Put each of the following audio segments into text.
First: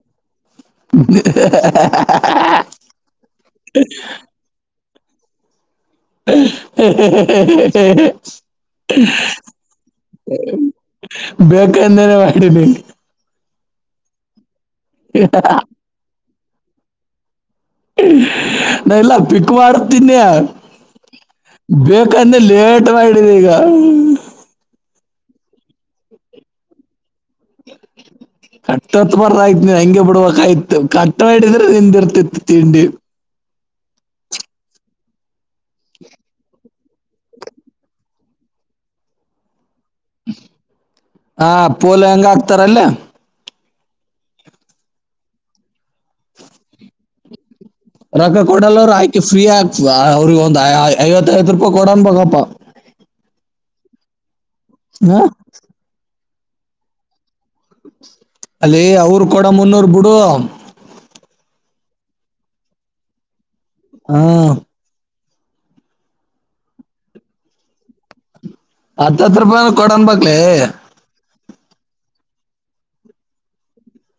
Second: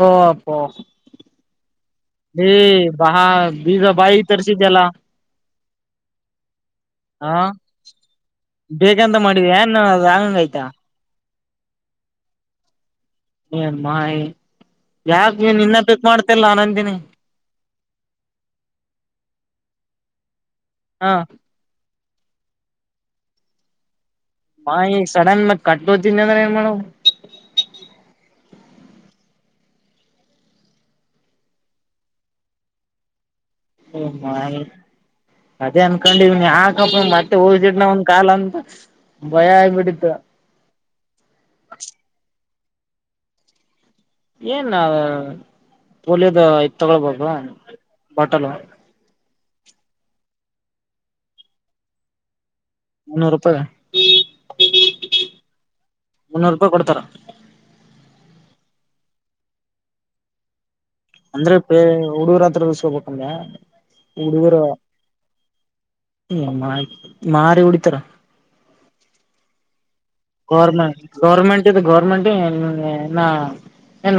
ಹಪ ಎ ಬಹ ಬೀಗ ಬಾಯಿ ತರ್ಸಿದಲ್ಲ ಹ್ಮ ಹ ಹ್ಮ್ ಹ್ಮ ಬೇಕಂತ ಹ್ಮ್ಮ ಮಾಡಿದ ಏನ್ ಹ್ಮ ರಾಂಗ್ ಆಯ್ತಾ ಹ್ಮ ಹ್ಮ ಬೇಕಂದೇನನೆ ಮಾಡ ಏ ಮಾಯಿ ಯಾಕ ನಿನ್ನ ಬಕ್ ಮಾಡ್ತಲ್ಲ ಆನಂದಿನಿ ನ ಎಲ್ಲ ಪಿಕ್ ಮಾಡತೀನಿಯ ಹಾ ಬೇಕಂದ್ರೆ ಲೇಟ್ ಮಾಡಿದೆ ಈಗ ನ ಈಗ ಸಡನ್ ಮತ್ ಕಟ್ಟ ಓ್ತನಿ ಅಂದ್ರೆ ಏನ್ ಮಾಡ [inaudible] ಕಟ್ಟತ್ ಬರ್ದ ಆಯ್ತ ನೀ ಹಂಗೆ ಬಿಡ್ಬೇಕಯ್ತು ಕಟ್ಟ ಹಡಿದ್ರೆ ನಿನ್ ಇರ್ತಿತ್ತು ತಿಂಡಿ ಹ ಹ ಅದೇ ಅನ್ಕೊಂಡ ಇವ್ ನೀ ಹಾಕಪ್ಪ ಮತ್ತೆ ಹೋಸಿಡ್ನ ಒಂದ್ ಕಾಲ ಅಂತ ಭಯ ಆಗ್ಬಿಟ್ಟಿದ ಹಾ ಪೂಲ್ ಹೆಂಗ ಆಕ್ತಾರಲ್ಲ ಏನ್ ಪೋಲಿಯೋದ ಐತ್ ತಗೊಳ್ಬವಾ ರೊಕ್ಕ ಕೊಡಲ್ಲ ಅವರು ಆಯ್ಕೆ ಫ್ರೀ ಆಕ್ ಅವ್ರಿಗೆ ಒಂದ್ ಐವತ್ತಐವತ್ ರೂಪಾಯಿ ಕೊಡನ್ ಬಪ್ಪ ಮುನ್ನೂರು ರೂಪಾಯಿ ಹಾ ಮುನ್ನೂರು ರೂಪಾಯಿ ಕೊಡ್ತಾರ ಅಲ್ಲಿ ಅವರು ಕೊಡ ಮುನ್ನೂರ್ ಬಿಡು ಅಂದ್ರೆ ಪೇ ಹುಡುಗರ ಹತ್ರ ಉಸ್ಕೋಬೇಕಂದ್ರೆ ಹ ಹುಡುಗರು ಹ ಮಾರಿ ಉಡಿತರ ಹತ್ತ ಹತ್ ರೂಪಾಯ ಕೊಡನ್ ಬಕ್ಲ ಗೌರ್ಮೆಂಟ್ ಗೌರ್ಮೆಂಟ್ ಗೌರ್ಮೆಂಟ್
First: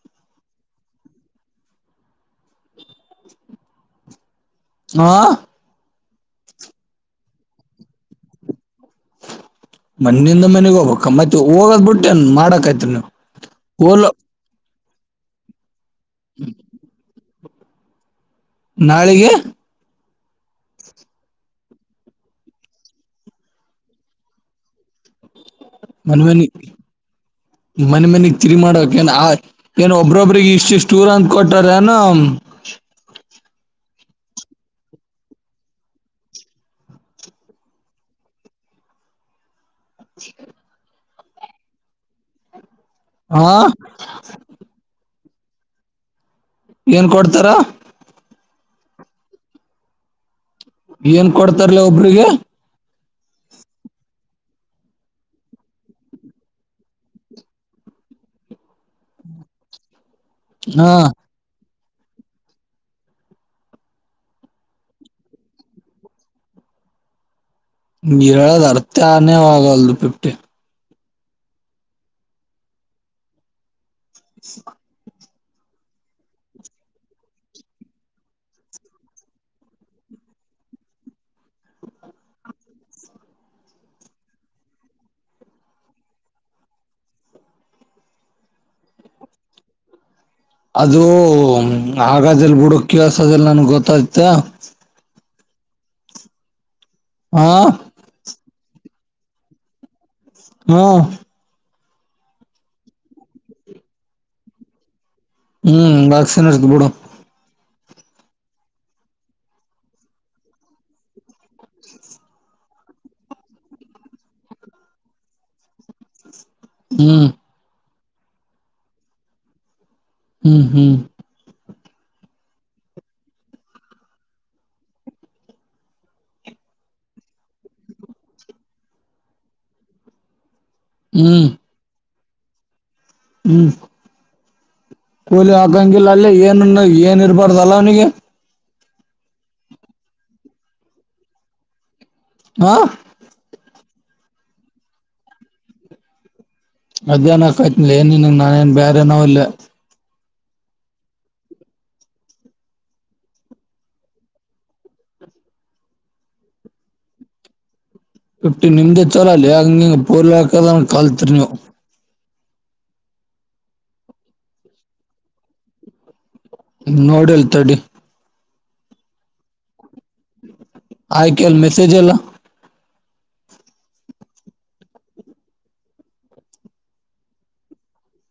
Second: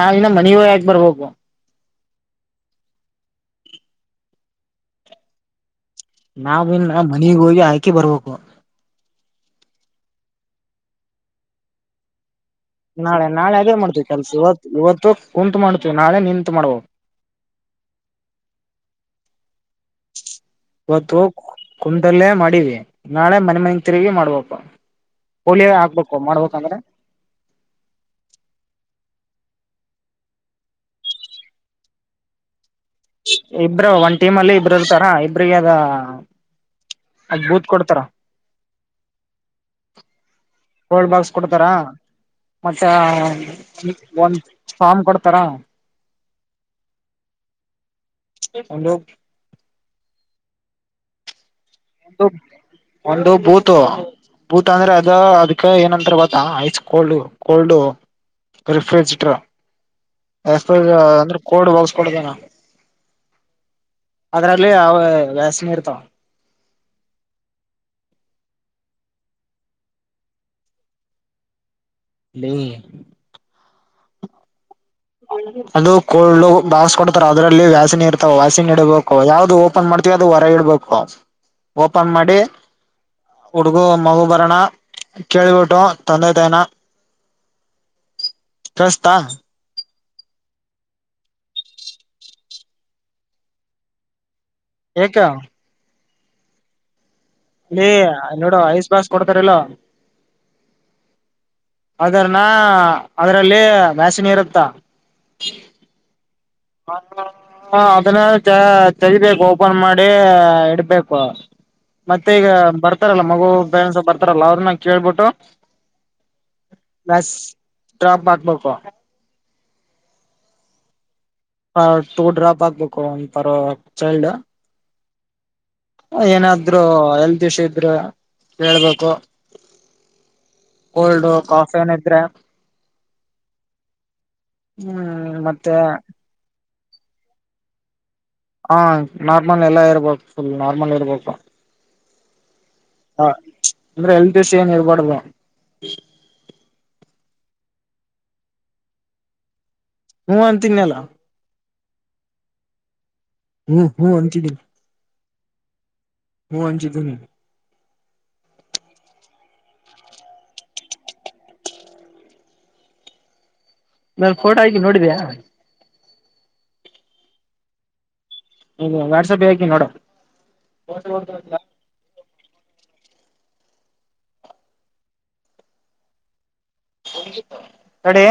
ನಾವಿನ್ನ ಮನವ ಯಾಕ ಬರ್ಬು ಹಾ ನಾವಿನ್ ನಾ ಮನಗ್ ಹೋಗಿ ಆಯ್ಕಿ ಬರ್ಬೇಕು ಮಣ್ಣಿಂದ ಮನೆಗ್ ಹೋಗಬಕ್ಕ ಮತ್ ಹೋಗದ್ ಬಿಟ್ಟೆನ್ ಮಾಡಕ್ ನಾಳೆ ನಾಳೆ ಅದೇ ಮಾಡ್ತೀವಿ ಕೆಲ್ಸ ಇವತ್ತು ಇವತ್ತು ಕುಂತ್ ಮಾಡ್ತೀವಿ ನಾಳೆ ನಿತ್ಮಾಡ್ಬೋ ನಾಳೆಗೆ ಇವತ್ತು ಕುಟಲ್ಲೇ ಮಾಡೀವಿ ನಾಳೆ ಮನೆ ಮನ ತಿರ್ವಿಿ ಮಾಡ್ಬೇಕ ಮನ್ ಮನೆ ಮನೆ ಮನಗ್ ತಿರಿ ಮಾಡಕ್ ಏನ ಒಬ್ರೊಬ್ರಿಗೆ ಇಷ್ಟ ಇಷ್ಟ ರ್ ಅಂತ ಕೊಟ್ಟಾರ ಏನ ಇಬರು ಒಂದ ಟೀಮ್ ಅಲ್ಲಿ ಇಬರು ಇರ್ತಾರ ಇಬ್ರಿಗೆ ಅದ ಅಗ್ ಬೂತ್ ಕೊಡ್ತಾರ [inaudible] ಗೋಲ್ಡ್ ಬಾಕ್ಸ್ ಕೊಡ್ತಾರ ಮತ್ತೆ ಹಾ ಒಂದ್ ಫಾಮ್ ಕೊಡ್ ತರ ಏನ್ ಕೊಡ್ತಾರ ಹಲ ಏನ್ ಕೊಡ್ತಾರಲ ಒಬ್ರಿಗೆ ಒಂದು ಬೂತ ಬೂತ ಅಂದ್ರೆ ಅದ ಅದ್ಕ ಏನಂತಾರ ಬತ್ತ ಐಸ್ ಕೋಲ್ಡ್ ಕೋಲ್ಡು ರರಿಫ್ರಿಜಟ್ರ ಎ ಹಾ ಅಂದ್ರೆ ಕೋಡ್ ಹಲ್ ಕೊಡುದನಾ ಅದ್ರಲ್ಲಿ ಅವ ವ್ಯಾಸನಿ ಇರ್ತಾವ ನೀರಳದ್ ಅರ್ಥ ಆನೇವಾಗಲ್ದು ಪಿಫ್ಟಿ ನೀ [inaudible] ಅದು ಕೋಲ್ಡ್ ಬಾವಸ್ ಕೊಡ್ತಾರ ಅದ್ರಲ್ಲಿ ವ್ಯಾಸನ್ ಇರ್ತಾವ ವ್ಯಾಸನ್ ಇಡಬೇಕು ಯಾವ್ದು ಓಪನ್ ಮಾಡ್ತೀವಿ ಅದು ಹೊರಗೆಡಬೇಕು ಓಪನ್ ಮಾಡಿ ಹುಡುಗು ಮಗು ಬರಣ ಕೇೇಳಿ ಬಿಟ್ಟು ತಂದೆ ತಾಯನಾ ಸಸ್ತಾ ಅದು ಆಗಾದಲ್ ಬಿುಡ ಕೆಳ್ಸದಿಲ್ಲ ನನ್ಗ್ ಗೊತ್ತಾಯ್ತ. ಹಕ [unintelligible] ಹಾ ಇಲ್ಲಿ ನೋಡುವ ಐಸ್ ಬಾಸ್ ಕೊಡ್ತಾರಲ್ಲ ಹ್ಮ್ ಅದರನ ಅದ್ರಲ್ಲಿ ವ್ಯಶಿನಿರುತ್ತಾ ಹ್ಮ್ ಬಾಗಸನರ್ತ ಬಿಡು ಹ ಅದನ್ನ ತೇ ತಗದ್ದು ಓಪನ್ ಮಾಡಿ ಇಡ್ಬೇಕು. ಮತ್ತೆ ಈಗ ಬರ್ತಾರಲ್ಲ ಮಗು ಪೇರೆಂಡ್ಸ್ ಬರ್ತಾರಲ್ಲ ಅವ್ರನ್ನ ಕೇಳ್ಬಿಟ್ಟು ಮ್ಯಾ ಹ್ಮ್ ಡ್ರಾಪ್ ಮಾಡಕ್ಬೇಕು ಹ್ಮ್ ಹ್ಮ್ ಹ ಟೂ ಡ್ರಾಪ್ ಆಗ್ಬೇಕು ಒಂದು ಪರ ಚೈಲ್ಡ್ ಏನಾದ್ರು ಹೇಲ್ತ್ ವಿಷ ಇದ್ರು ಹೇಳ್ಬೇಕು. ಕೋಲ್ಡ್ ಹ್ಮ್ ಕಾಫ ಏನಿದ್ರೆ ಹ್ಮ್ ಹ್ಮ್ ಕೂಲಿ ಮತ್ತೆ ಹಾಕಂಗಿಲ್ಲ ಅಲ್ಲಿ ಏನ ಏನ್ ಇರಬಾರ್ದಲ್ಲ ಅವನಿಗೆ. ಹಾ ನಾರ್ಮಲ್ ಎಲ್ಲ ಇರ್ಬೇಕು ಫುಲ್ ನಾರ್ಮಲ್ ಇರ್ಬೇಕು ಹಾ ಹ ಅಂದ್ರೆ ಹೇಲ್ತ್ ವಿಷ ಏನ್ ಇರ್ಬಾರಡ್ದ ಅದೇನ ಕಾತನಿಲ್ಲ ನಿನ್ನ್ಂಗ ನಾನೇನ್ ಬೇರೆ ಏನೋ ವಲ್ಲ. ಹೂ ಅಂತಿನ್ನಲ್ಲ ಹ್ಮ ಹ್ಮ್ ಅಂತೀನಿ ಹ ಅಂಚಿ ಧನಿ ಎಟ್ಟು ನಿಮ್ದೇ ಚಲೋಲ್ಲೆ ಅ ಹಂಗಂಗ ಪೂಲೀಯೂ ಹಾಕದಂಗ ಕಲ್ತ್ರಿ ನೀವು ನನ್ ಫೋಟೋ ಹಕಿದಿನ್ ನೋಡಿದ್ದೆಯ ನೋಡಿಲ್ತಡಿ ಇ ವಾಟ್ಸಪ್ ಹಾಕಿ ನೋಡು ಆಯ್ಕಲ್ಲ ಮೆಸೇಜ್ ಎಲ್ಲ ತಾಡೆ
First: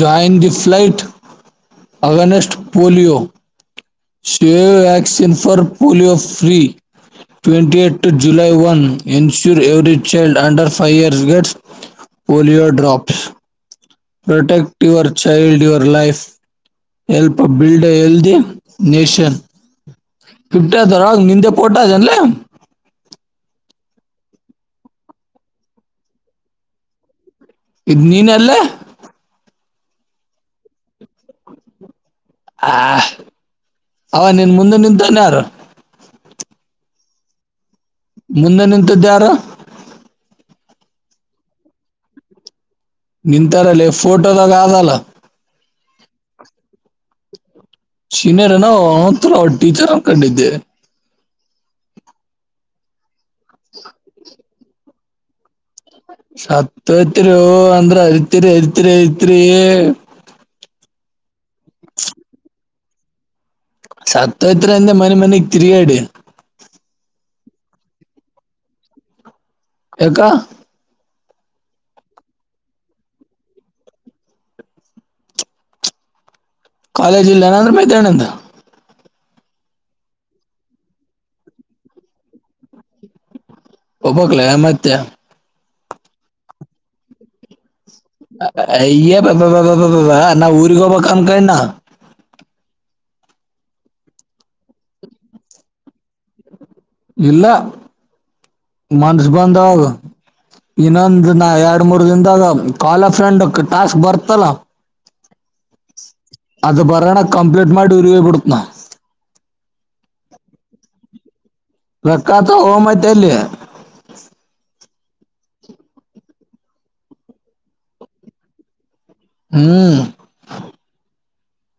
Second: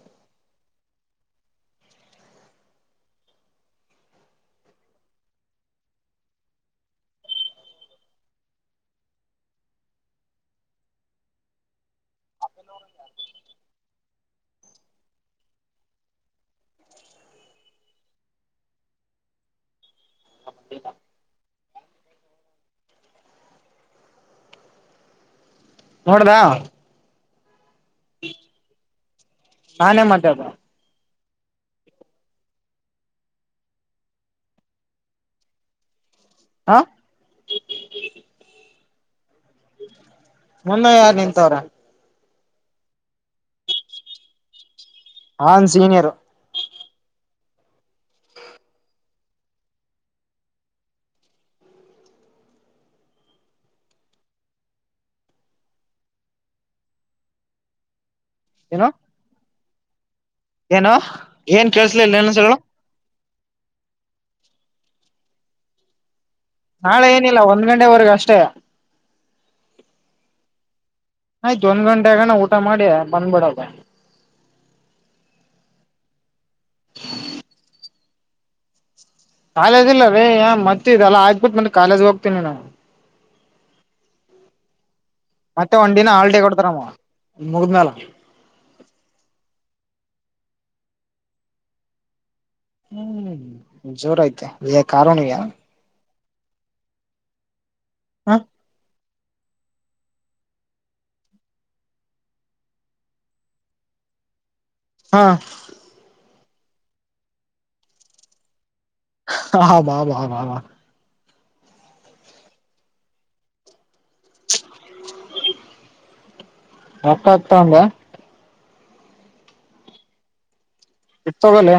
join the fight against polio save vaccine for polio free. Twenty eight to July one ensure every child under five years gets polio drops protect your child your life. Help build ಎಲ್ the nation ಿಫ್ಟದರ ನಿಂದೆ ಪೋಟ್ದನ್ಲ ನೋಡದಾ ಇದ್ ನೀನ್ಲ್ಲೇ ನಾನೇ ಮಾತ್ದ ಹ ಅವ ನಿನ್ ಮುಂದೆ ನಿಂತಂತನ್ನಾರು ಹಾ ಮುಂದೆ ನಿಂತದ್ದ ಯಾರು ಮುಂದೆ ಯಾರ್ ನಿಂತವ್ರ ನಿಂತಾರಲ್ಲ ಫೋಟೋದಾಗ ಆದಲ್ಲ ನಾನ್ ಸೀನಿಯರ್ ಸೀನಿಯರ್ನ ಒಥರ ಅವ ಟೀಚರ್ ಅನ್ ಕಂಡಿದ್ದೆ [inaudible] ಸತ್ಯತ್ರಿ ಅಂದ್ರ ಅರಿತಿರಿ ಅರಿತಿರಿ ಐತ್ರಿ. ಏನ ಏನ್ ಕೇಳ್ಸ್ಲಿಲ್ಲ ನನಸಗಳು ಸತ್ತ ಇತ್ರ ಎಂದ ಮನೆ ಮನೆ ತಿರಿಗಾಡಿ ನಾಳೆ ಏನಿಲ್ಲ ಒಂದ್ ಗಂಟೆವರೆಗ ಅಷ್ಟೇ ಹಕ್ಕ ಆಯ್ತ್ು ಒಂದ್ ಗಂಟೆ ಆಗಣ ಊಟ ಮಾಡಿ ಬಂದ್ಬಿಡದ [inaudible] ಕಾಲೇಜ್ ಇಲ್ಲ ನಂದ್ರೆ ಮೈತನಿಂದ ಕಾಲೇಜ್ ಇಲ್ಲ ರೀ ಮತ್ತೆ ಇಲ್ಲ ಆಗ್ಬಿಟ್ಟ ಮತ್ತೆ ಕಾಲೇಜ್ ಹೋಗ್ತೀನಿ ನಾ ಬ್ಬಕ್ಲ ಆಮತ ಮತ್ತೆ ಒಂದುಿನ ಹಾಲ್ಡ ಕೊಡ್ತಾರಮ್ಮ ಮುಗಿದ್ಮೇಲ ಇ್ಯ ನಾ ಊರಿಗೆ ಹೋಗಬೇಕ ಅನ್ ಕನ್ನ ಹ್ಮ್ ಜೋರಾಯತ ಕಾರಣ ಯಾರ ಇಲ್ಲ ಹಾ ಮಂಸ್ಬಧ ಇನ್ನೊಂದ್ ನ ಎರಡ್ ಮೂರ್ ದಿನದಾಗ ಕಾಲಫ್ರಂಡ್ ಟಾಸ್ಕ್ ಬರ್ತಲ್ಲ ಹಾ ಅದು ಪರಣ ಕಂಪ್ಲೀಟ್ ಮಾಡು ಉಪ ಕೊಡ್ತನ ಹಾ ಬಾಬಬಾಬಾ ವಕ್ಕಾತ ಹಮತಲ್ಲಿ ಮಕ್ಕ ಆಗ್ತಂಗ ಹ್ಮ್ ಎತ್ೋಗಲ್ಲ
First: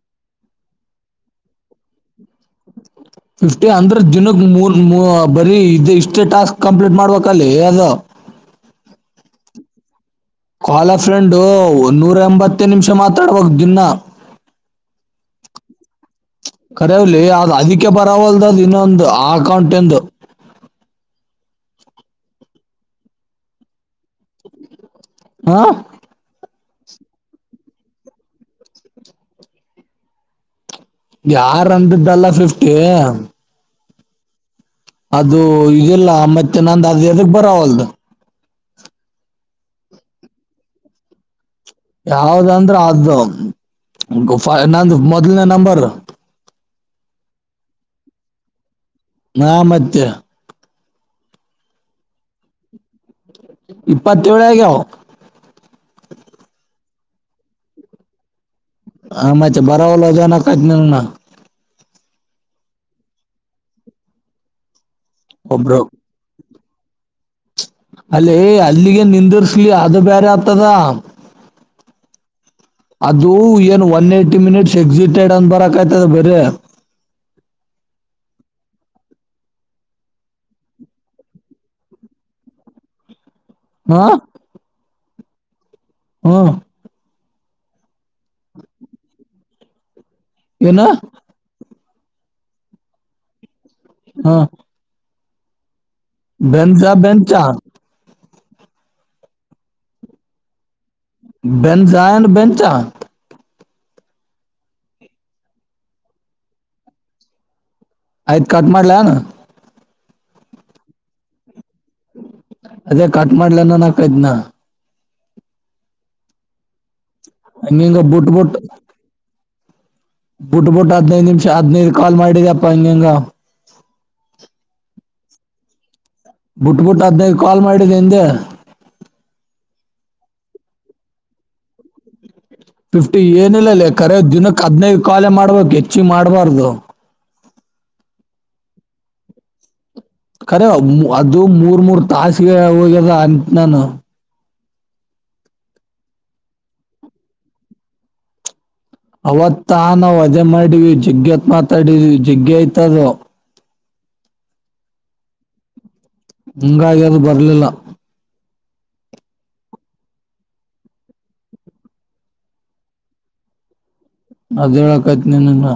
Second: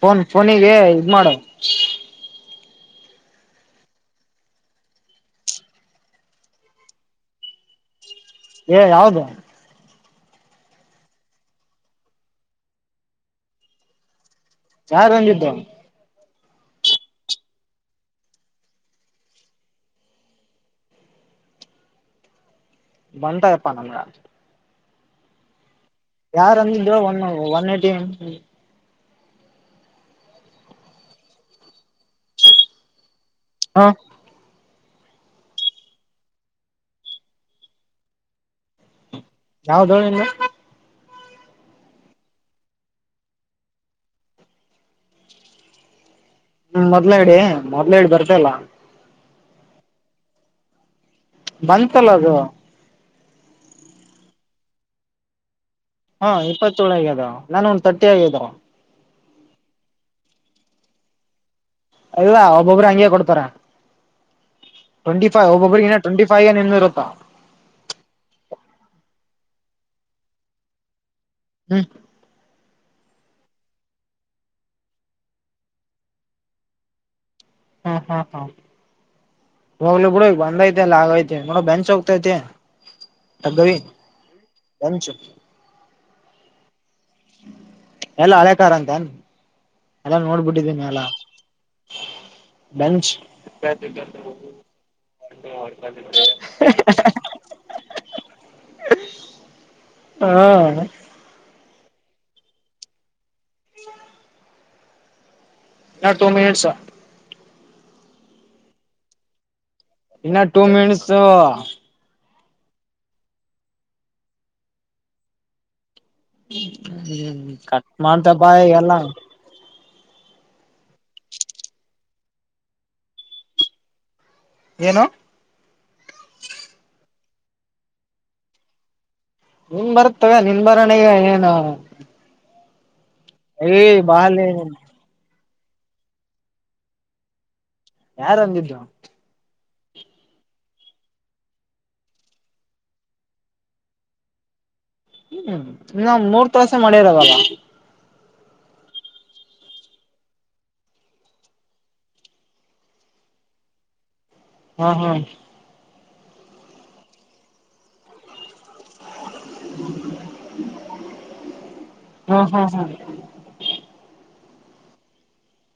ಫೋನ್ ಫೋನಿಗೆ ಇದ ಮಾಡ ಫಿಫ್ಟಿ ಅಂದ್ರ ದಿನಕ್ ಮೂರ್ ಬರೀ ಇ ಇಷ್ಟೇ ಟಾಸ್ಕ್ ಕಂಪ್ಲೀಟ್ ಮಾಡ್ಬೇಕಲ್ಲಿ ಏ ಯಾವ್ದ ಕಾಲ ಫ್ರೆಂಡು ಒನ್ನೂರ ಎಂಬತ್ತ ನಿಮಿಷ ಮಾತಾಡುವಾಗ ದಿನ್ನ ಚಾರ್ ಬಂದಿದ್ದರು ಕರವ್ಲಿ ಅದು ಅದಕ್ಕೆ ಪರವಲ್ದ ಅದು್ ಇನ್ನೊಂದು ಆ ಅಕೌಂಟ್ಂದು ಬನ್ತ ಇಪ್ಪಾನ ಮೇಡ ಹಾ ಯಾರು ಅಂದ ಇ ಒ ಒನ್ ಏಟಿ ಯಾರ ಅಂದ್ದಲ್ಲ ಫಿಫ್ಟಿ ಹಾ ಅದು ಈದೆಲ್ಲ ಮತ್ತೆ ನಂದು ಅದು ಎದಕ್ ಬರಾವಲ್ದು ಯಾವ್ದೋಳಿಂದ ಯಾವ್ದಂದ್ರ ಅದು ನಂದು ಮೊದ್ಲನೇ ನಂಬರ್ ಹ್ಮ್ ಮೊದ್ಲಡಿ ಮೊದ್ಲಡಿ ಬರ್ತಾಯಿಲ್ಲ ನಾ ಮತ್ತೆ ಬಂತಲ್ಲ ಅದು ಇಪ್ಪತ್ತು ಏಳು ಆಗವ್ ಹಾ ಇಪ್ಪತ್ತಏಳಗ ಅದಾವ ನಾನ ಒಂದ ತರ್ಟಿ ಆಗಿದೆ ಹ ಮ್ತ್ ಬರಾವಲ್ಲ ಜನ ಕತ್ ಅಲ್ಲ ಒಬ್ಬೊಬ್ಬ್ರ ಹಂಗಗೆ ಕೊಡ್ತಾರ ಟ್ವೆಂಟಿ ಒಬ್ರು ಫೈ್ಬ್ಬಬ್ಬ ಟ್ವೆಂಟಿ ಫೈ್ ನಿರತಾ ಇ ಅದು ಬರತದಾ ಹ್ಮ್ ಅದು ಏನು ಒನ್ ಏ್ಟ ಮಿನಿಟ್ಸ್ ಎಕ್ಸಿಟೆಡ್ ಅನ್ ಬರಕ ಆಯ್ತದ ಬರ ಹಾ ಹಾ ಹಾ ಹೋಗ್ಲ ಬಿುಡ ಬಂದ ಐತೆ ಎಲ್ಲ ಆಗೈತೆ ನೋಡ ಬೆಂಚ್ ಹೋಗ್ತೈತೆ ಅಗವಿ ಹಾ ಎಂ ಹ್ಮ್ ಎಲ್ಲ ಹಳೆೇಕಾರ್ ಅಂತ ಎಲ್ಲ ಏನ ನೋಡ್ಬಿಟ್ಟಿದ್ದೇನಿ ಎಲ್ಲ ಬೆಂಚ್ ಬೆಜ್ ಬೆಂಚಾ ಹಾ ಬೆಜ್ ಬೆಂಚ್ಚ ನಾ ಟು ಮಿನಿಟ್ಸಾ ಆಯ್ತ ಕಟ್ ಮಾಡ್ಲಾನ ಇನ್ನ ಟೂ ಮಿನಿಟ್ಸು ಅದೇ ಕಾಟಡ್ಲನ ನಕೈತ್ನಾ ಹ್ಮ ಕಟ್ ಹಂಗಿಂಗ ಮಾಡಂತ ಬಾಯ ಎಲ್ಲಾ ಬಿುಟ್ಟ ಬಿುಟ್ಟು ಹದ್ನೈದುನಿಮಿಷ ಹದ್ನದು ಕಾಲ್ ಮಾಡಿದಪ್ಪಾ ಇಂಗ್ ಇಂಗ ಏನು ಬಿಟ್ಬಿಟ್ಟು ಹದಿನೈದು ಕಾಲ್ ಮಾಡಿದ್ದ ಹಂದೆ ನಿನ್ ಬರ್ತ್ತವೆ ನಿನ್ ಬರವಣಿಗೆ ಏನು ಫಿಫ್ಟಿ ಏ ಏನಿಲ್ಲಲ್ಲಿ ಕರೆ ಬಾಲಿ ದಿನಕ್ಕೆ ಹದನೈದು ಕಾಲ ಮಾಡ್ಬೇಕು ಹೆಚ್ಚಿ ಮಾಡ್ಬಾರ್ದು ಯಾರು ಅಂದಿದ್ದು ಕರೆ ಅದು ಮೂರ್ ಮೂರ್ ತಾಸಿಗೆ ಹೋಗ್ಯದ ಅಂತ ನಾನು ಹ್ಮ್ ನಾವ್ ಮೂರ್ ತಾಸೆ ಮಾಡಿದ್ದು ಅವಾಗ ಅವತ್ತಾ ನಾವು ಅದೇ ಮಾಡೀವಿ ಜಗ್ಗೆತ್ ಮಾತಾಡವಿ ಜಗ್ಗೆಯ್ತದೋ ಹ್ಮ್ ಹ್ಮ್ ಹಾಂಗಾಗಿ ಅದು ಬರ್ಲಿಲ್ಲ [inaudible] ಹ್ಮ ಹಾ ಹಾ ಅದು ಹೇಳೋಕೆ ಆಯ್ತು ನಿನ್ನಿಂದ್ದ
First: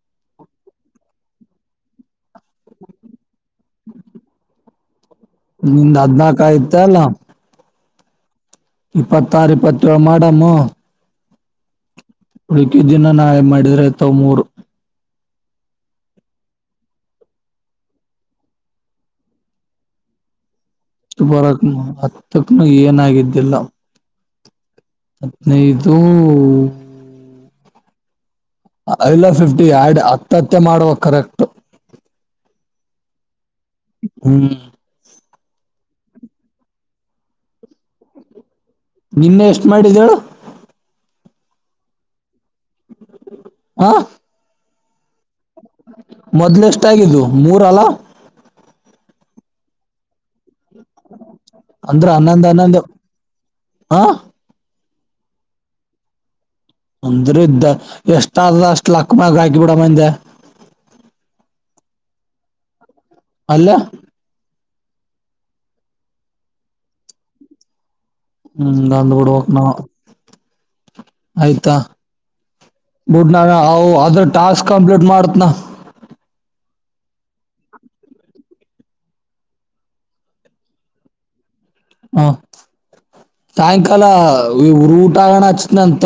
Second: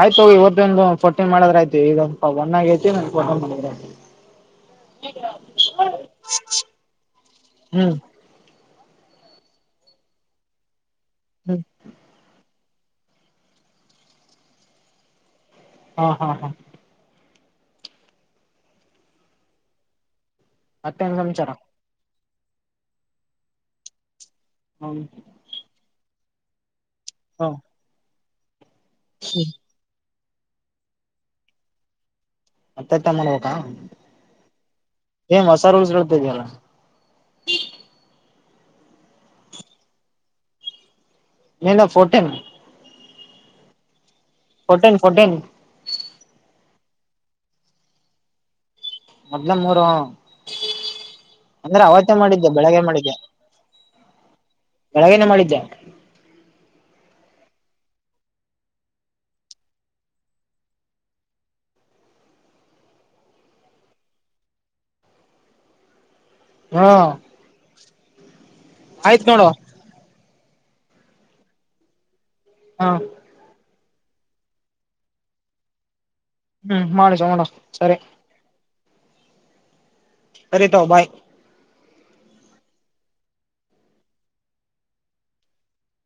ಆಯ್ತ ಹೋಗು ಇವತ್ತು ಫಟಿನ್ ಮಾಡದ್ರ ಆಯ್ತಿ ಈಗಪ ಒನ್ ಆಗೈತಿ ಫೋಟಿನ್ ಮಾಡತಿ [inaudible] ನಿಂದ್ ಹದಿ ನಾಕು ಆಯ್ತ ಅಲ್ಲ ಹ್ಮ್ ಇಪ್ಪತ್ತಾರು ಇಪ್ಪತ್ತೇಳು ಮಾಡಮ್ಮು ಹ್ಮ್ ಮಿಕ್ಕಿದು ಇನ್ನ ನಾಳೆ ಮಾಡಿದ್ರ ಆಯ್ತ ಮೂರು ಹಾ ಹಾ ಹಾ ಮತ್ತೇನ್ ಸಂಚಾರ ಹತ್ತಕ್ಕನು ಏನಾಗಿದ್ದಿಲ್ಲ ಹ್ಮ್ ಹದಿನೈದು ಹಾ ಎಲ್ಲ ಫಿಫ್ಟಿ ಆಡ್ ಹತ್ತತ್ಯೆ ಮಾಡುವ ಕರೆಕ್ಟ್ ಮತ್ತತ್ತ ಮಾಡ್ಬೇಕ ಹ್ಮ್ ಏ ಹೊಸರು ಉಸರು ತ್ತಲ್ಲ ನಿನ್ನೆ ಎಷ್ಟು ಮಾಡಿದ್ದಳು ನಿಂದು ಫೋಟಿನ್ ಹ ಫೋಟೀನ್ ಫೋಟೀನ್ ಮೊದ್ಲೆಷ್ಟಾಗಿದ್ದು ಮೂರು ಅಲ್ಲ ಮೊದಲೇನದು ಮೂರು ಆವ ಅಂದ್ರೆ ಅಂದ್ರ ಅವತ್ತೆ ಹನ್ನೊಂದ್ ಮಾಡಿದ್ದು ಬೆಳಿಗ್ಗೆ ಹನ್ನೊಂದು ಮಾಡಿದ್ದೆ ಹ ಬೆಳಗೆನೆ ಮಾಡಿದ್ದೆ ಅಂದ್ರ ಇದ್ದ ಎಷ್ಟ ಆದ ಅಷ್ಟ ಲಕ್ ಮ್ಯಾಲ ಹಾಕಿಬಿಡಮ್ ಅಂದ್ಯಾ ಅಲ್ಯ ಹಾ ಹ್ಮ್ ದಂದ್ ಬಿಡ್ುವಕ್ ನ ಆಯ್ತಾ ಹ ಡ್ ನ ಅ ಅದ್ರ ಟಾಸ್ಕ್ ಕಂಪ್ಲೀಟ್ ಮಾಡತ್ನಾ ಹ್ಮ್ ಮಾಡಿ ಚಗೋಣ ಸರಿ ಅರೆೇತಾವ ಭಾಯ್ ಹ ಸಾಯಂಕಾಲ ಊರು ಊಟ ಆಗಣ ಆಚ್ತ್ನ ಅಂತ